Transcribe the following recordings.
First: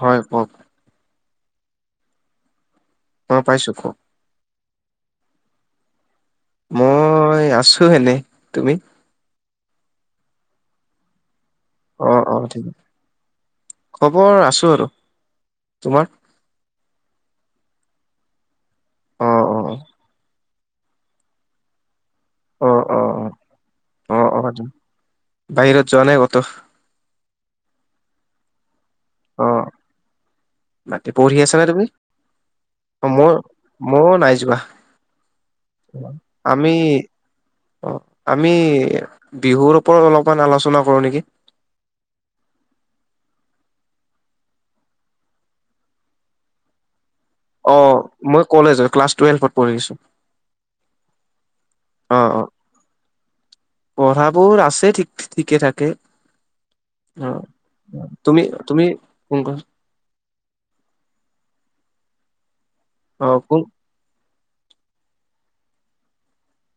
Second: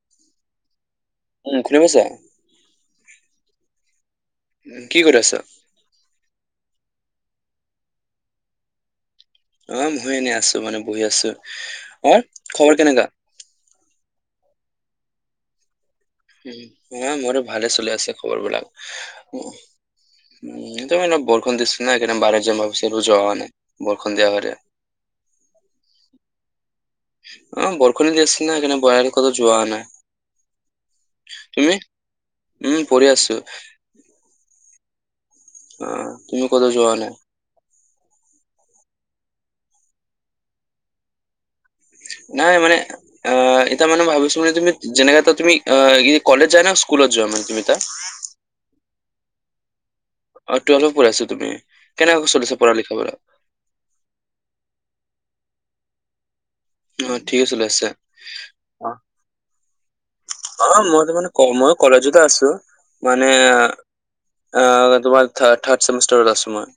হয় ক'ক? উ খুনি পাইছা? অ পাইছো, ক'ক। উ কি কৰি আছা? মই আছো এনে, তুমি? অ মই এনে আছো মানে বহি আছো, অ খবৰ কেনেকা? খবৰ আছো আৰু, তোমাৰ? উ মোৰো ভালে চলে আছে খবৰ বিলাক। অ উম অ সেইটো মানে বৰষূণ দিছে ন সেইকাৰণে বাহিৰত যাম অ অ ভাবিছিলোঁ যোৱা হোৱা নাই, অ বৰষূণ দিয়া অ অ কাৰণে। বাহিৰত যোৱা নাই কতো? অ বৰষুণ দি আছিল ন, সেইকাৰণে [unintelligible] কতো অ যোৱা নাই, বাকী পঢ়ি আছা নে তুমি? উম পঢ়ি আছো। মইয় নাই যোৱা, অ', তুমি ক'তো আমি যোৱা হোৱা নাই? অ' আমি বিহুৰ ওপৰত অলপমান আলোচনা কৰোঁ নেকি। নাই মানে এ এতিয়া মানে ভাবিছো মানে তুমি যেনেকে এ তুমি, কলেজ যোৱা নে স্কুলত যোৱা মানে তুমি? অ [unintelligible] মই কলেজৰ, ক্লাছ টুৱেল্ভত পঢ়িছো। অ টুৱেলভ পঢ় আছো তুমি, কেনেকৈ অ চলি আছে পঢ়া লিখা পৰা? পঢ়াবোৰ আছে ঠিক ঠিকে থাকে। অ ঠিকে চলি আছে। তুমি তুমি অ', কোন কলেজ। অ মই তো মানে ক মই কলেজত আছো অ মানে। কোন অ তোমাৰ থৰ্ড চেমিষ্টাৰত আছো মই।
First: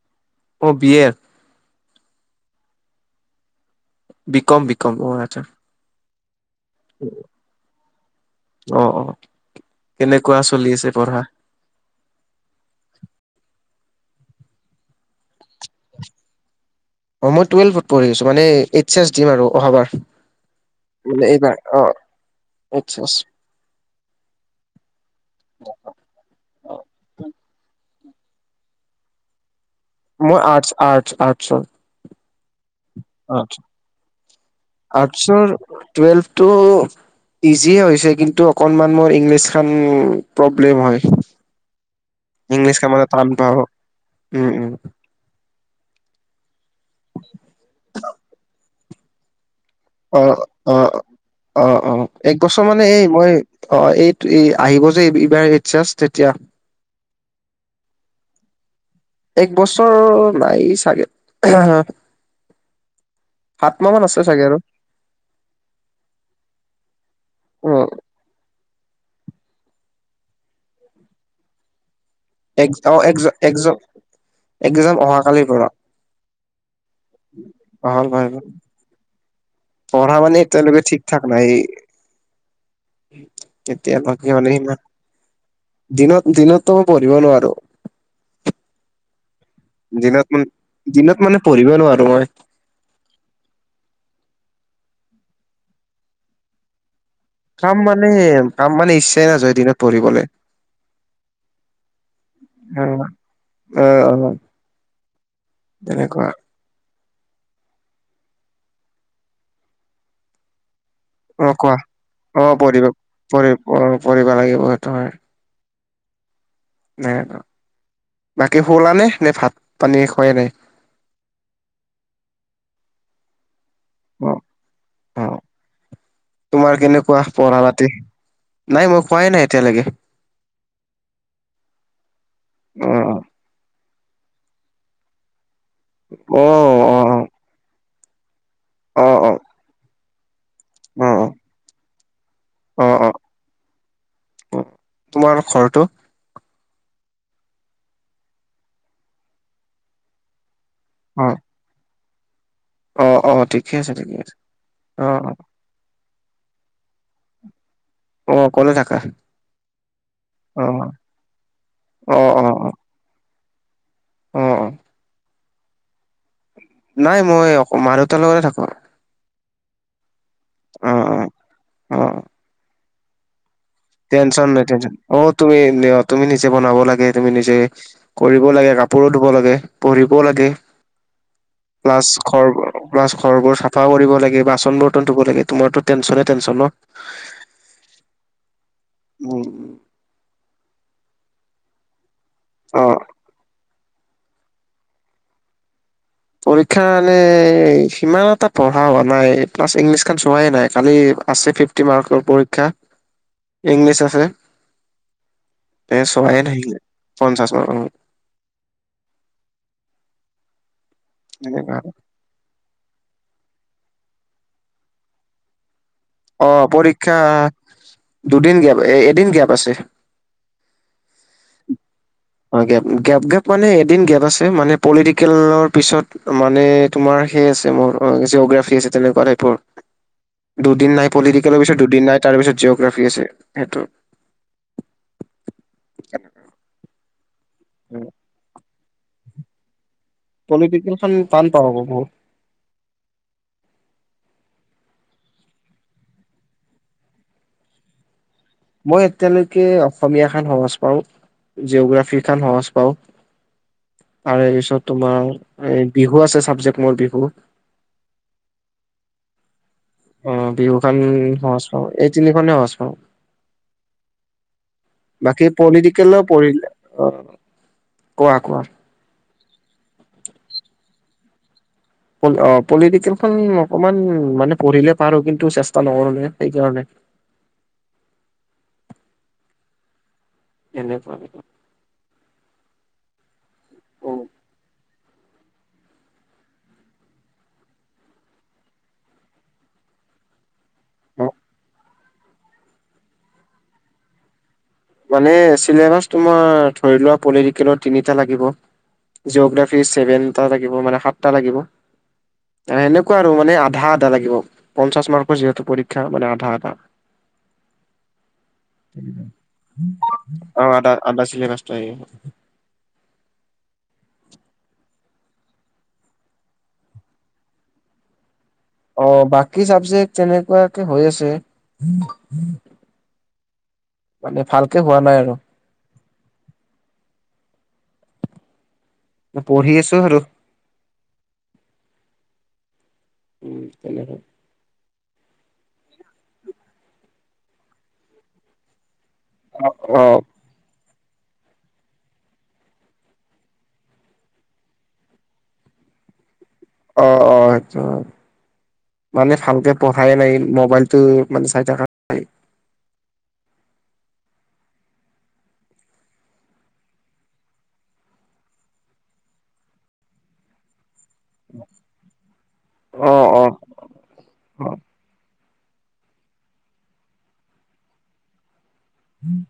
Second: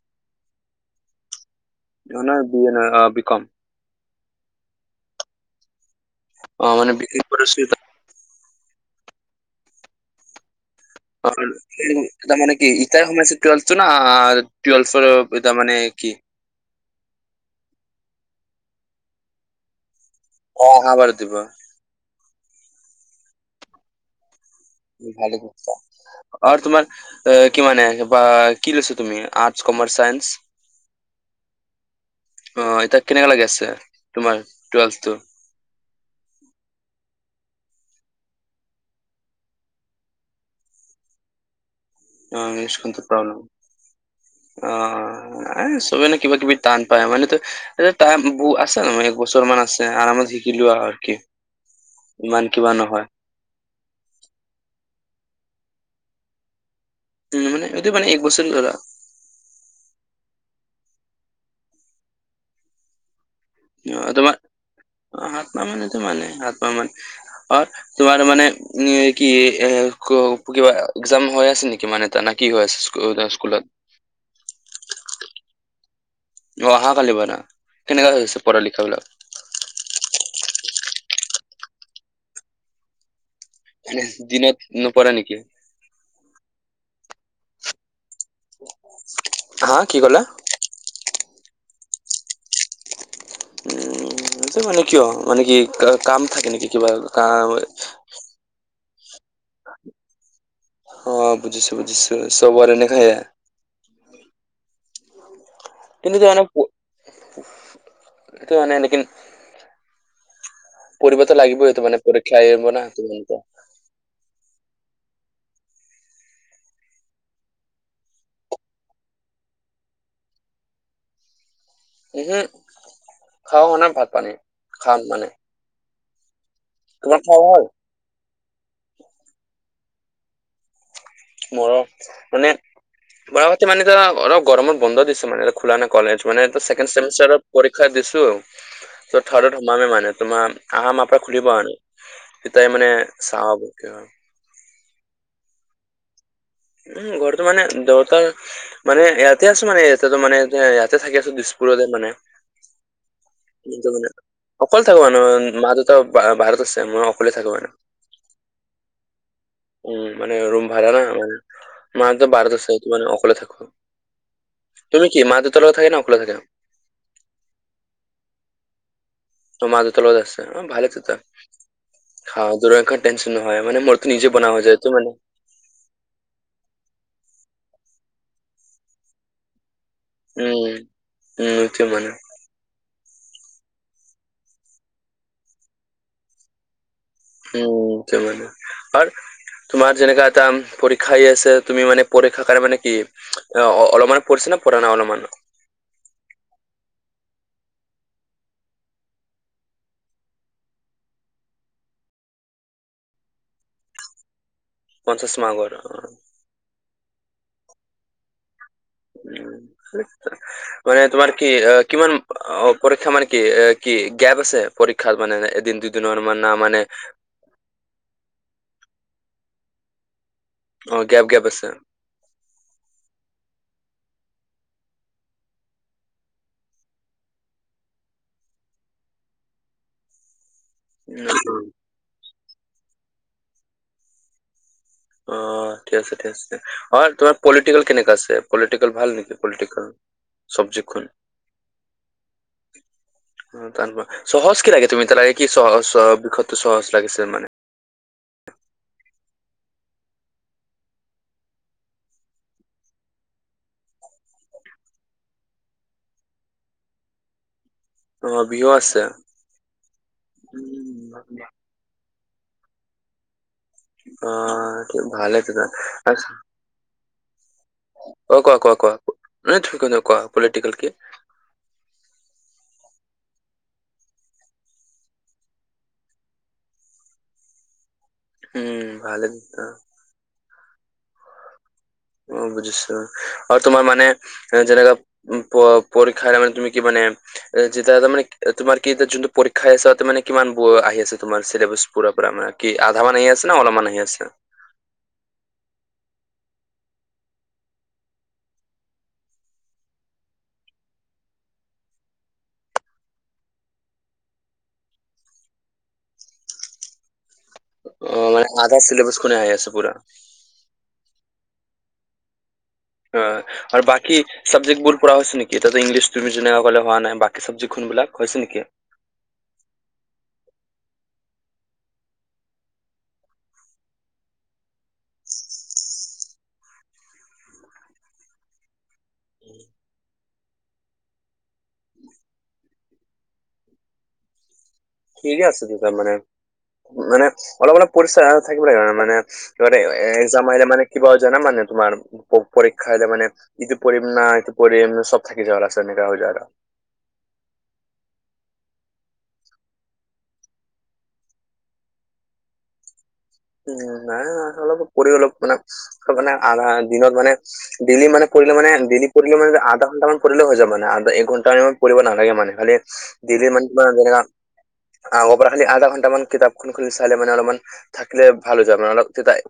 অ বি এ, নহয় নহয় অ B com, B com B com অ আচ্ছা। অ মানে বিক্ৰী কৰিছিলোঁ ত, অ অ কেনেকুৱা চলি আছে। পঢ়া? [unintelligible] এটা মানে কি ইটা সময় কমাইছো টোৱেলভ টো ন আ টোৱেলভ এতিয়া মানে কি। অ মই টুৱেলভত পঢ়ি আছো মানে এইচ এছ দিম আৰু অহাবাৰ অ', অহাবাৰত মানে দিব এইবাৰ। অ এইচ এছ, ভাল আৰু তোমাৰ কি মানে বা কি লৈছা তুমি আ কমাৰ্চ চাইনঞ্চ মই আৰ্টছ আৰ্টছ অ, কেনেকা লাগি আছে তোমাৰ টুৱেলভটো, কোন, টুৱেলভ টো, ইজিয়ে হৈছে কিন্তু অকণমান মোৰ ইংলিছ খান প্ৰব্লেম হয়। অ', ইটছ ইংলিছ কামান টান পাও উম, এ চবে ন কিবা কিবি টান পায় মানতো এ বু আছে ন মান এক বছৰ মান আছে। অ আৰামত শিকি লোৱা অ অ আৰু কি অ অ এক ইমান বছৰ কিবা মানে এই নহয় মই, অ এই আহিব যে এইবাৰ ইছ আছ তেতিয়া। উম এটো মানেটো মানে এক বছৰ ধৰা। এক বছৰ নাই চাগে আ হা হা। অ আছে তোমাৰ চাগে আৰু অ হাত্মা মান তোমানে হাত্মা মান অ তুমাৰ। মানে কি এ কিবা এক্সাম হৈ আছে নেকি মানে। এটা না কি হৈ এক আছে অ এক স্কু- স্কুলত একজন এক্সজাম অহাকালিৰ পৰা। অ অহা কালি পৰা অহাল কেনেকা প চলি আছে পঢ়া লিখা বিলাক, পঢ়া মানে টোৱেভ ঠিক ঠাক নাইয়েই। এতিয়া এনে বাকী মানে দিনত সিমান নপঢ়া নেকি দিনত দিনতো পঢ়িব নোৱাৰো। হা কি ক'লা দিনত মান দিনত মানে পঢ়িব নোৱাৰো মই, উম হেটো মানে কিয় মানে কি কাম থাকে নেকি কিবা কা, কাম মানে কাম মানে ইচ্ছাই নাযায়। দিনত পঢ়িবলে অ বুজিছো বুজিছো চবৰে অ এনে খাই, অ কিন্তু যে তেনেকুৱা [unintelligible] অ লাগিবই কোৱা তো মানে পৰীক্ষা অ আহিব না পঢ়িব তোমালোকৰ পঢ়ি অ পঢ়িব লাগিব সেইটো হয়। নাই বাকী শুলা নে নে ভাত পানী খুৱাই নাই। উম হুম খোৱা হোৱা নাই মানে ভাত অ পানী খাম অ মানে। তোমাৰ কেনেকুৱা খোৱা পঢ়া হ'ল ৰাতি নাই মই খোৱাই নাই এতিয়ালৈকে। মৰ মানে অ বৰা পাতি মানে ধৰা অলপ গৰমত বন্ধ দিছে মানে খোলা ন। কলেজ অ মানে এতো ছেকেণ্ড অ ছেমিষ্টাৰত পৰীক্ষা অ অ দিছো অ থাৰডত সোমাম মানে তোমাৰ। আহা অ আমাৰ পৰা খুলি পোৱা নাই স তাই অ মানে অ অ চাব। তোমাৰ ঘৰটো। উম ঘৰটো মানে দেউতাৰ মানে ইয়াতে আছো মানে ইয়াতে মানে ইয়াতে থাকি অ আছো। পুৰলৈ মানে। অ অ। ঠিকে এইটো আছে মানে ঠিকে আছে অকলে থাকো অ অ মা দেউতা বাহিৰত আছে মই অকলে থাকো মানে। অ অকলে। থাকা উম মানে অ ৰুম ভাড়া ন মানে অ মটো অ বাৰত অ চ- মানে অকলে থাকো, অ অ তুমি কি মা দেউতা লগত থাকা না অকলে থাকা। নাই মই অ মা দেউতাৰ লগতে থাকো। ত মা দেউতা লগত আছা অ ভালে থাকা অ অ টেনচন নামাৰিবা মানে ম। টেনশ্যন নাই অ। তুমি তুমি নিজে বনাব লাগে তুমি নিজে কৰিব লাগে কাপোৰো ধুব লাগে। পঢ়িবও লাগে উম উম এইটোৱে মানে প্লাছ- ঘৰ বাছ ঘৰ বোৰ চাফা কৰিব লাগে বাচন বৰ্তন ধুব লাগে তোমাৰ তো টেনশ্যনে টেনশ্যন ন। [inaudible] উম মানে আৰু উম তোমাৰ যেনেকা এটা পৰীক্ষাই আছে তুমি মানে। প্ৰদেখা কাৰ মনে অ কি? অলপমানো পঢ়িছে না পঢ়া নাই অলপমানো? পৰীক্ষা মানে সিমান এটা পঢ়া হোৱা নাই প্লাছ ইংলিছ খান চোৱাই নাই কালি আছে ফিফ। তি মাৰ্কৰ পৰীক্ষা ইংলিছ আছে। পঞ্চাশ মাৰ্কৰ এ চোৱাই থাকিলে ন ন মানত। উম মানে তোমাৰ কি তেনেকুৱা কিমান? অ পৰীক্ষা মানে কি এ কি গেপ আছে পৰীক্ষাৰ মানে এদিন দুদিন। অ পৰীক্ষা দুদিন গেপ এ এদিন গেপ আছে। অঁ তেওঁ গেপ গেপ আছে। অ গেপ গেপ গেপ মানে এদিন গেপ আছে মানে পলিটিকেলৰ পিছত মানে। তোমাৰ সেই আছে ম জিয়গ্ৰ্যাফী আছে তেনেকুৱা চাইটৰ দুদিন। নাই উম। পলিটিকেলৰ পিছত দুদিন নাই তাৰপিছত জি'গ্ৰাফী আছে সেইটো। অ ঠিক আছে ঠিক আছে অ তোমাৰ পলিটিকেল কেনেকা আছে পলিটিকেল ভাল নেকি পলিটিকেল। পলিটিকেল চবজেক্টখন খন টান পাব পাৰ। উ তাৰ সহজ কি লাগে তুমি তাৰ লাগে কি সহ বিষয়টো সহজ লাগিছে মানে। মই এতিয়ালৈকে অসমীয়া খন সহজ পাওঁ জিঅগ্ৰাফি খন সহজ পাওঁ। তাৰে পিছত তোমাৰ বিহু আছে চাবজেক্ট মোৰ বিহু। অ' বিহু আছে। অ' বিহু খন উম, সহজ পাওঁ এই তিনিখনেই সহজ পাওঁ। অঁ ভালে বাকী আছে ভাল পলিটিকেলো আৰু। পঢ়িলে অ অঁ কোৱা কোৱা কোৱা কোৱা পলিটিকেল কি। অঁ পলিটিকেলখন অকমান মানে পঢ়িলে পাৰো কিন্তু চেষ্টা নকৰোনে সেইকাৰণে। উম ভালে। এনেকুৱা। অ বুজিছো। আৰু তোমাৰ মানে অ যেনেকা প পৰীক্ষা মানে তুমি কি মানে। যেতিয়াটা তাৰমানে তোমাৰ কি এতিয়া যোনটো পৰীক্ষা আছাতে মানে। কিমান ব আহি আছে তোমাৰ চিলেবাছ পুৰা পৰা মানে কি আধা মান আহি আছে ন অলপমান আহি আছে। মানে চিলেবাচ তোমাৰ ধৰি লোৱা পলিটিকেলৰ তিনিটা লাগিব। জিঅ'গ্ৰাফি চেভেন টা থাকিব মানে সাত লাগিব। এনেকুৱা আৰু মানে আধা আধা লাগিব। পঞ্চাছ মাৰ্কৰ যিহেতু পৰীক্ষা মান আধা আধা। অ 'মানে আধা চিলবছখনে আহী আছে পুৰা। অঁ' আধা আধা চিলবছটো। অঁ আৰু বাকী চাবজেক্ট বোৰ পৰা হৈছে নেকি তাতে ইংলিছ তুমি যেনেকুৱ ক'লে হোৱা নাই বাকী চাবজেক্ট খোনবাক হৈছে নেকি। অ' বাকী চাবজেক্ট তেনেকুৱাকে হৈ আছে। মানে ভালকে হোৱা নাই আৰু। পঢ়ি আছো আৰু। উ তেনে আৰু। পঢ়ি আছা তাৰ মানে মানে অলপ অলপ পৰিচয় থাকিব লাগেনে মানে। অ অ একজাম আহিলে, আহে মানে কিবা জান মানে তোমাৰ। পৰীক্ষা আহিলে মানে ইটো পঢ়িম ন সিটো পঢ়িম চব থাকি যাব লাষ্টত এনেকুৱা হৈ যায় আৰু। অ, অ, সেইটো মানে ভালকে পঢ়াইে নাই। মবাইলটো মানে চাই থকা উ, নাই অলপ কৰি অলপ মানে মানে আ দিনত মানে। ডেইলি মানে কৰিলে মানে ডেইলি পঢ়িলে মানে আধা ঘণ্টাামান পৰিলে হৈ যাব না। এ ঘন্টা পৰিব নালাগে মানে খালি অ অ দিল্লীৰ মানে কা যেনে অ আগ খালি আধা ঘণ্টামান কিতাপখন খুলি চাইে মানে অলপমান থাকিলে ভাল হৈ যায় মানে অলপ।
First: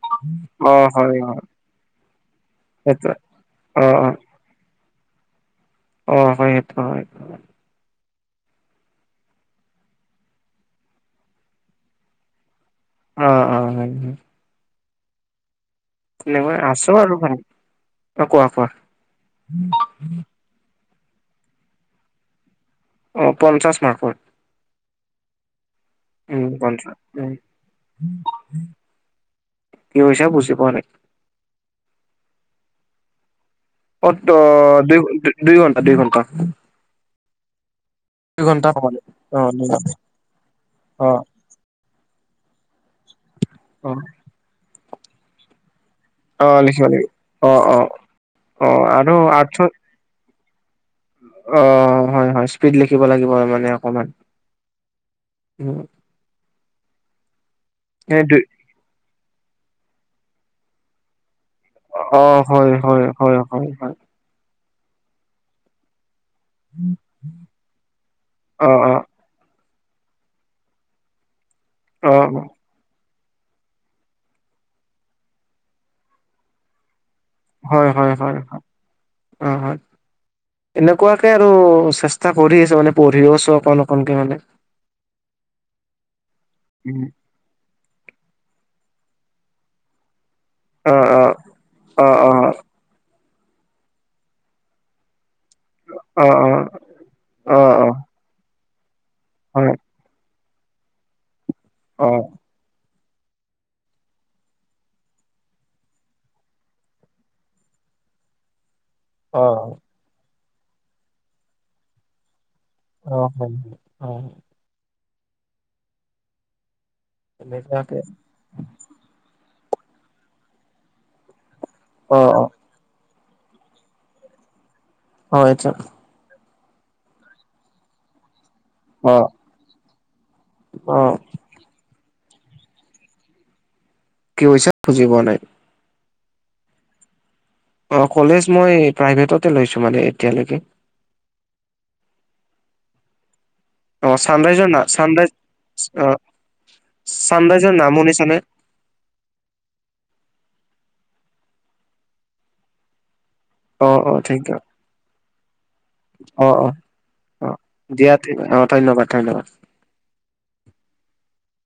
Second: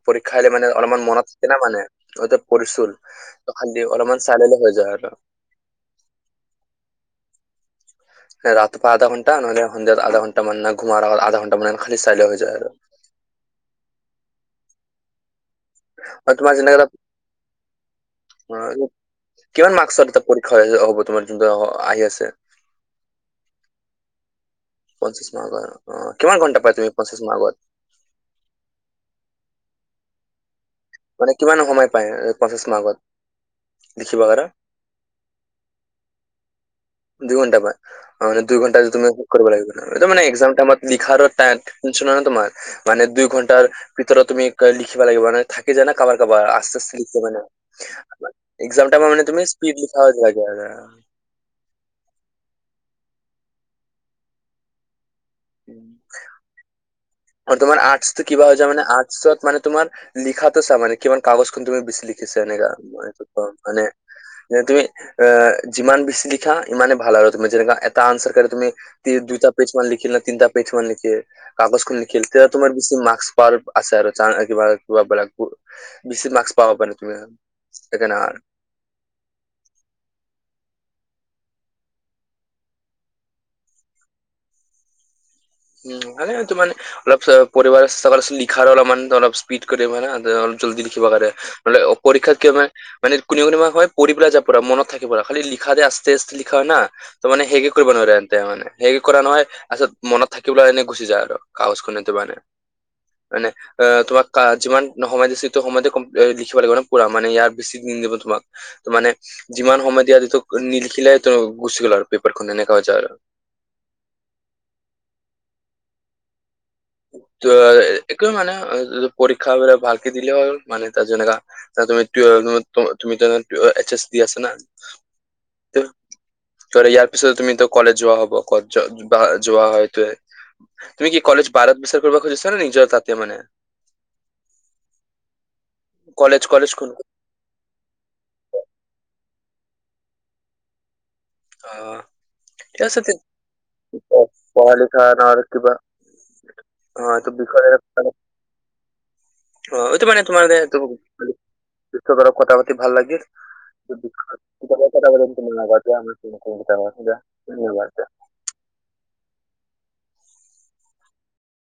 পৰীক্ষা আহিলে মানে অ অলপমান হয় মনত হয় থাকে না মানে পঢ়িছোঁ সেইটো ত খালি অ অ অলপমান। চাইডিলে হৈ যায় আৰু। অ' হয় সেইটো হয়-হয়। ৰাতিপুৱা আধা ঘণ্টা নহলে' সন্ধিয়াত আধা ঘন্টা মানে ঘুমাৰ আগত আধা ঘণ্টা মানে খাল চাইল হৈ যায় আৰু। অ, অ, হয়-হয়। তেনেকৈ তোমাৰ আছো যোনবিলাক আৰু ভাল অ কোৱা কোৱা কিমান মাৰ্কছ পৰীক্ষা হ'ব তোমাৰ যোনটো আহি আছে। অ' পঞ্চাছ মাৰ্কৰ। পঞ্চাছ মাৰ্কৰ। অ কিমান উম, ঘণ্টা পায় তুমি পঞ্চাছ পঞ্চাশ উ মাৰ্কত? কি হৈছে বুজি পোৱা নাই। মানে কিমান সময় পায় পঞ্চাছ মাৰ্কত। অত লিখিব কাৰণে দুই-দুই ঘণ্টা দুই ঘণ্টা, দুই ঘণ্টা পায় মে দুই ঘণ্টা যে তুমি অ কৰিব লাগিব ম একজামৰ টাইমত অ লিখাটো তাত ন তোমাৰ মানে দুই ঘণ্টাৰ অ ভিতৰত তুমি লিখিবা লাগিব মানে, থাকে যানা কাৰাবাৰ অ কাৰাবাৰ লিখিব আস্তে-আস্তে লাগিব লিখছে মানে অ অ অ একজাম টাইমত আৰু মানে তুমি আৰ্থত স্পিড, হা। [unintelligible] অ, হয়-হয়, স্পীড লিখিব লাগিব ত মানে অকমান। উম অ, তোমাৰ আৰ্টছ সেই ত দুই কিবা হৈ। অৰ্চত মানে তোমাৰ লিখাতেছা মান কিমান কাগজখন তুমি। অ লিখিছে এনেকা হয় হয় হয় হয় মানে। হয় যে তুমি আহ, যিমান বেছি লিখা ইমানে ভাল আৰু তুমি যেনো এটা আনচাৰ তুমি। অ অ দুটা পেজ মান লিখিল ন তিনিটা পেজ মান লিখিল কাগজখন অ লিখিল তেতিয়া তোমাৰ বেছি মাৰ্ক্স, পাৰ আছে আৰু কিবা-কিবাক বেছি মাৰ্ক পাব পাৰি তুমি, হয়-হয়-হয় সেইকাৰণে অ, হয়। এনেকুৱাকে আৰু চেষ্টা কৰি আছো মানে পঢ়িও আছো অকণ-অকনকে মানে। উ, মানে তটো মে অলপ চ পৰিবাৰ চ লিখা অলপ মান অলপ। অলপ জল্দি অ লিখিব অ লাগে নহলে অ পৰীক্ষাত কি অ মানে। কোনে-কোনো হয় পাই যাব পৰা মনত থাকিব লাগে খালী লিখা আছে। তেজ অ অ লিখা হয় না ত মানে সে অ অ কৰিব নোৱাৰে তে মানে হে কৰা নহয় হয় আাছত মনত। থাকিব এনে গুচি যায় আৰু কাগজ অ খনেটো মানে-মানে। অ 'তোমাক যিমান সময় দিছে সেইটো সময় লিখিব লাগিব ন পুৰা মানে ইয়াৰ বেছি দিন দিব তোমাক। ত মানে অ যিমান সময় দিয়া তে নিলিখিলে ত গুচি গ'ল আৰু পেপাৰখন এনেকা হৈ যায় আৰু। অ হয় অ', ত তেনেকুৱাকে একোৱে মানে পৰীক্ষা ভালকে দিলে হল, মানে তাৰ যেনেকা। অ অ তুমি-তুমি এছ ইজ দি আছে না। হয়, ত ইয়াৰ পিছত তুমি কলেজ যোৱা হব ক অ যোৱা হয় ত। অ তুমি কি কলেজ বাৰাত বিচাৰ কৰিব খুজিছা নেকি নিজৰ তাতে মানে। কি হৈছে বুজি পোৱা নাই। কলেজ-কলেজ কোন। অ, কলেজ মই প্ৰাইভেটতে লৈছোঁ মানে এতিয়ালৈকে। অ, ঠিকে আছে তেত অ চানৰাইজৰ পঢ়া না লিখা চানৰাইজ নহলে কিবা অ এইটো বিষয়। চানৰাইজৰ নাম শুনিছানে অ', এইটো মানে তোমাৰ [unintelligible] কথা পতি ভাল লাগি। অ অ থেংক ইউ অ অ অ দিয়া [unintelligible] অ', ধন্যবাদ-ধন্যবাদ।